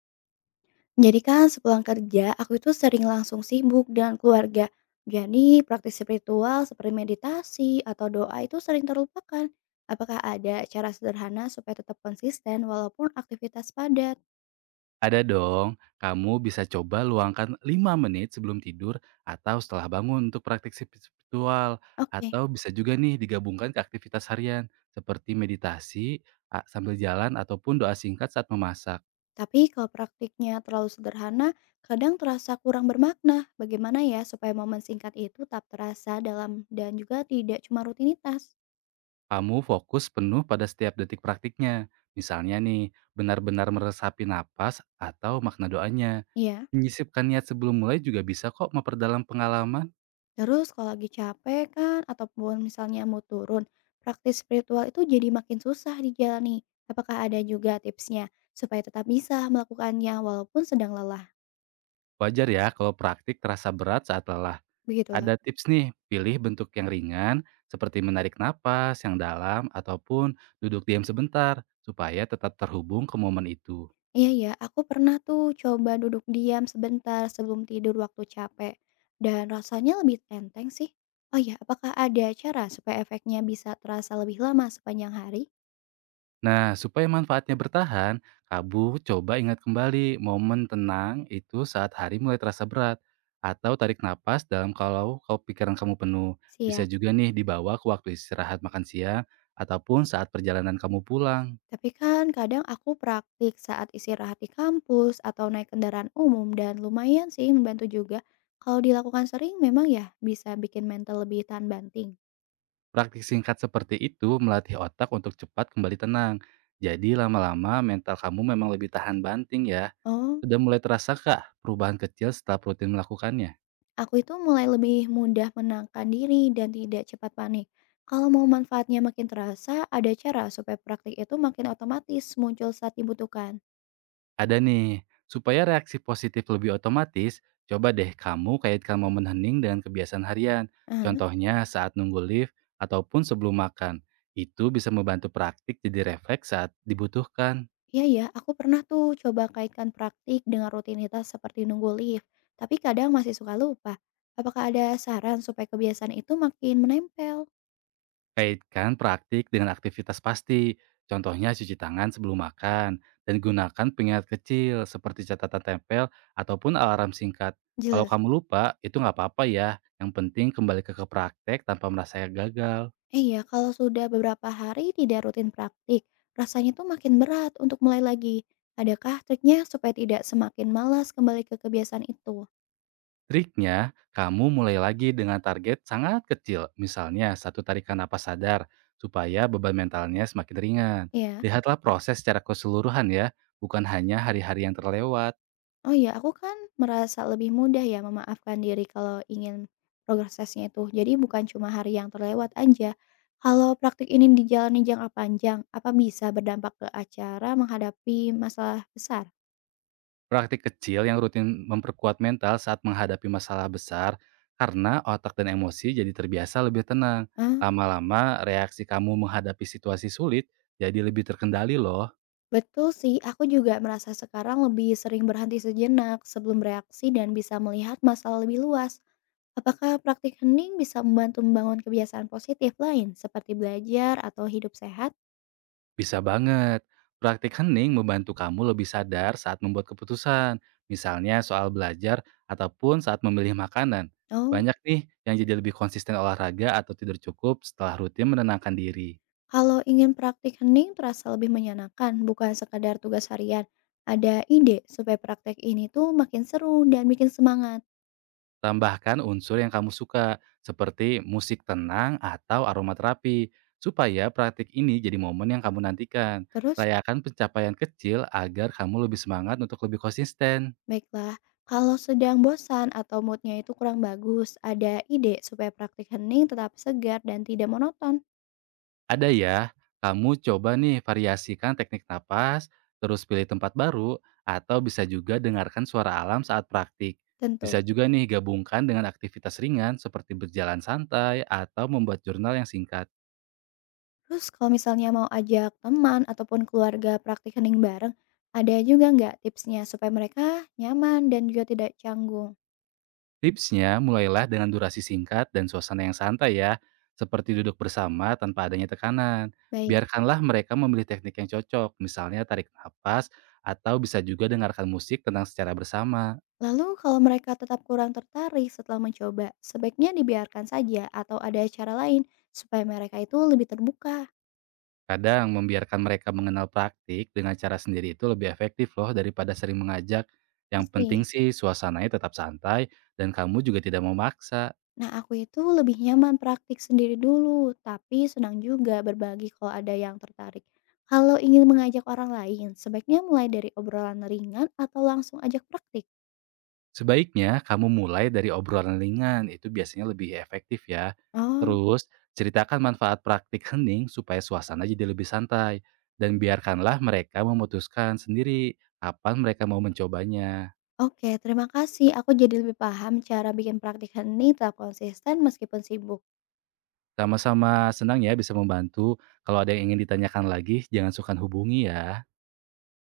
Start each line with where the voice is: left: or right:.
left: Jadi kan sepulang kerja, aku itu sering langsung sibuk dengan keluarga. Jadi praktis spiritual seperti meditasi atau doa itu sering terlupakan. Apakah ada cara sederhana supaya tetap konsisten walaupun aktivitas padat?
right: Ada dong, kamu bisa coba luangkan 5 menit sebelum tidur atau setelah bangun untuk praktik spiritual.
left: Oke,
right: Atau bisa juga nih digabungkan ke aktivitas harian seperti meditasi sambil jalan ataupun doa singkat saat memasak.
left: tapi kalau praktiknya terlalu sederhana, kadang terasa kurang bermakna. Bagaimana ya supaya momen singkat itu tetap terasa dalam dan juga tidak cuma rutinitas?
right: Kamu fokus penuh pada setiap detik praktiknya. Misalnya nih, benar-benar meresapi napas atau makna doanya.
left: Iya.
right: Menyisipkan niat sebelum mulai juga bisa kok memperdalam pengalaman.
left: Terus kalau lagi capek kan ataupun misalnya mau turun, praktis spiritual itu jadi makin susah dijalani. Apakah ada juga tipsnya supaya tetap bisa melakukannya walaupun sedang lelah?
right: Wajar ya kalau praktik terasa berat saat lelah.
left: Begitulah.
right: Ada tips nih, pilih bentuk yang ringan seperti menarik napas yang dalam ataupun duduk diam sebentar supaya tetap terhubung ke momen itu.
left: Iya ya, aku pernah tuh coba duduk diam sebentar sebelum tidur waktu capek dan rasanya lebih enteng sih. Oh ya, apakah ada cara supaya efeknya bisa terasa lebih lama sepanjang hari?
right: Nah, supaya manfaatnya bertahan, kamu coba ingat kembali momen tenang itu saat hari mulai terasa berat atau tarik napas dalam kalau kalau pikiran kamu penuh. Bisa
left: Siap.
right: juga nih dibawa ke waktu istirahat makan siang ataupun saat perjalanan kamu pulang.
left: Tapi kan kadang aku praktik saat istirahat di kampus atau naik kendaraan umum dan lumayan sih membantu juga. Kalau dilakukan sering memang ya bisa bikin mental lebih tahan banting.
right: Praktik singkat seperti itu melatih otak untuk cepat kembali tenang. Jadi lama-lama mental kamu memang lebih tahan banting ya.
left: Oh,
right: Sudah mulai terasakah perubahan kecil setelah rutin melakukannya?
left: aku itu mulai lebih mudah menangkan diri dan tidak cepat panik. Kalau mau manfaatnya makin terasa, ada cara supaya praktik itu makin otomatis muncul saat dibutuhkan.
right: Ada nih. Supaya reaksi positif lebih otomatis, coba deh kamu kaitkan momen hening dengan kebiasaan harian. Contohnya saat nunggu lift ataupun sebelum makan. Itu bisa membantu praktik jadi refleks saat dibutuhkan.
left: Iya ya, aku pernah tuh coba kaitkan praktik dengan rutinitas seperti nunggu lift, tapi kadang masih suka lupa. Apakah ada saran supaya kebiasaan itu makin menempel?
right: Kaitkan praktik dengan aktivitas pasti, contohnya cuci tangan sebelum makan, dan gunakan pengingat kecil seperti catatan tempel ataupun alarm singkat. Kalau
left: Jelas.
right: kamu lupa, itu nggak apa-apa ya. Yang penting kembali ke praktek tanpa merasa gagal.
left: Eh ya, kalau sudah beberapa hari tidak rutin praktik, rasanya tuh makin berat untuk mulai lagi. Adakah triknya supaya tidak semakin malas kembali ke kebiasaan itu?
right: Triknya, kamu mulai lagi dengan target sangat kecil, misalnya 1 tarikan napas sadar, supaya beban mentalnya semakin ringan.
left: Iya.
right: Lihatlah proses secara keseluruhan ya, bukan hanya hari-hari yang terlewat.
left: Oh iya, aku kan merasa lebih mudah ya memaafkan diri kalau ingin progresnya itu. Jadi bukan cuma hari yang terlewat aja. Kalau praktik ini dijalani jangka panjang, apa bisa berdampak ke acara menghadapi masalah besar?
right: Praktik kecil yang rutin memperkuat mental saat menghadapi masalah besar, karena otak dan emosi jadi terbiasa lebih tenang.
left: Ah,
right: Lama-lama, reaksi kamu menghadapi situasi sulit jadi lebih terkendali loh.
left: betul sih. Aku juga merasa sekarang lebih sering berhenti sejenak sebelum bereaksi dan bisa melihat masalah lebih luas. Apakah praktik hening bisa membantu membangun kebiasaan positif lain seperti belajar atau hidup sehat?
right: Bisa banget. Praktik hening membantu kamu lebih sadar saat membuat keputusan, misalnya soal belajar ataupun saat memilih makanan.
left: Oh.
right: Banyak nih yang jadi lebih konsisten olahraga atau tidur cukup setelah rutin menenangkan diri.
left: Kalau ingin praktik hening terasa lebih menyenangkan, bukan sekadar tugas harian. Ada ide supaya praktek ini tuh makin seru dan bikin semangat.
right: Tambahkan unsur yang kamu suka, seperti musik tenang atau aromaterapi, supaya praktik ini jadi momen yang kamu nantikan.
left: Terus,
right: Rayakan pencapaian kecil agar kamu lebih semangat untuk lebih konsisten.
left: baiklah, kalau sedang bosan atau moodnya itu kurang bagus, ada ide supaya praktik hening tetap segar dan tidak monoton.
right: Ada ya, kamu coba nih variasikan teknik napas, terus pilih tempat baru, atau bisa juga dengarkan suara alam saat praktik.
left: Tentu.
right: Bisa juga nih gabungkan dengan aktivitas ringan seperti berjalan santai atau membuat jurnal yang singkat.
left: Terus kalau misalnya mau ajak teman ataupun keluarga praktik hening bareng, ada juga nggak tipsnya supaya mereka nyaman dan juga tidak canggung?
right: Tipsnya, mulailah dengan durasi singkat dan suasana yang santai ya, seperti duduk bersama tanpa adanya tekanan.
left: Baik.
right: Biarkanlah mereka memilih teknik yang cocok, misalnya tarik nafas atau bisa juga dengarkan musik tenang secara bersama.
left: Lalu kalau mereka tetap kurang tertarik setelah mencoba, sebaiknya dibiarkan saja atau ada cara lain supaya mereka itu lebih terbuka.
right: Kadang membiarkan mereka mengenal praktik dengan cara sendiri itu lebih efektif loh daripada sering mengajak. Yang
left: Pasti.
right: penting sih suasananya tetap santai dan kamu juga tidak memaksa.
left: Nah, aku itu lebih nyaman praktik sendiri dulu, tapi senang juga berbagi kalau ada yang tertarik. Kalau ingin mengajak orang lain, sebaiknya mulai dari obrolan ringan atau langsung ajak praktik.
right: Sebaiknya kamu mulai dari obrolan ringan, itu biasanya lebih efektif ya.
left: Oh,
right: Terus, ceritakan manfaat praktik hening supaya suasana jadi lebih santai. Dan biarkanlah mereka memutuskan sendiri kapan mereka mau mencobanya.
left: oke, terima kasih. Aku jadi lebih paham cara bikin praktik hening tetap konsisten meskipun sibuk.
right: Sama-sama senang ya bisa membantu. Kalau ada yang ingin ditanyakan lagi, jangan sukar hubungi ya.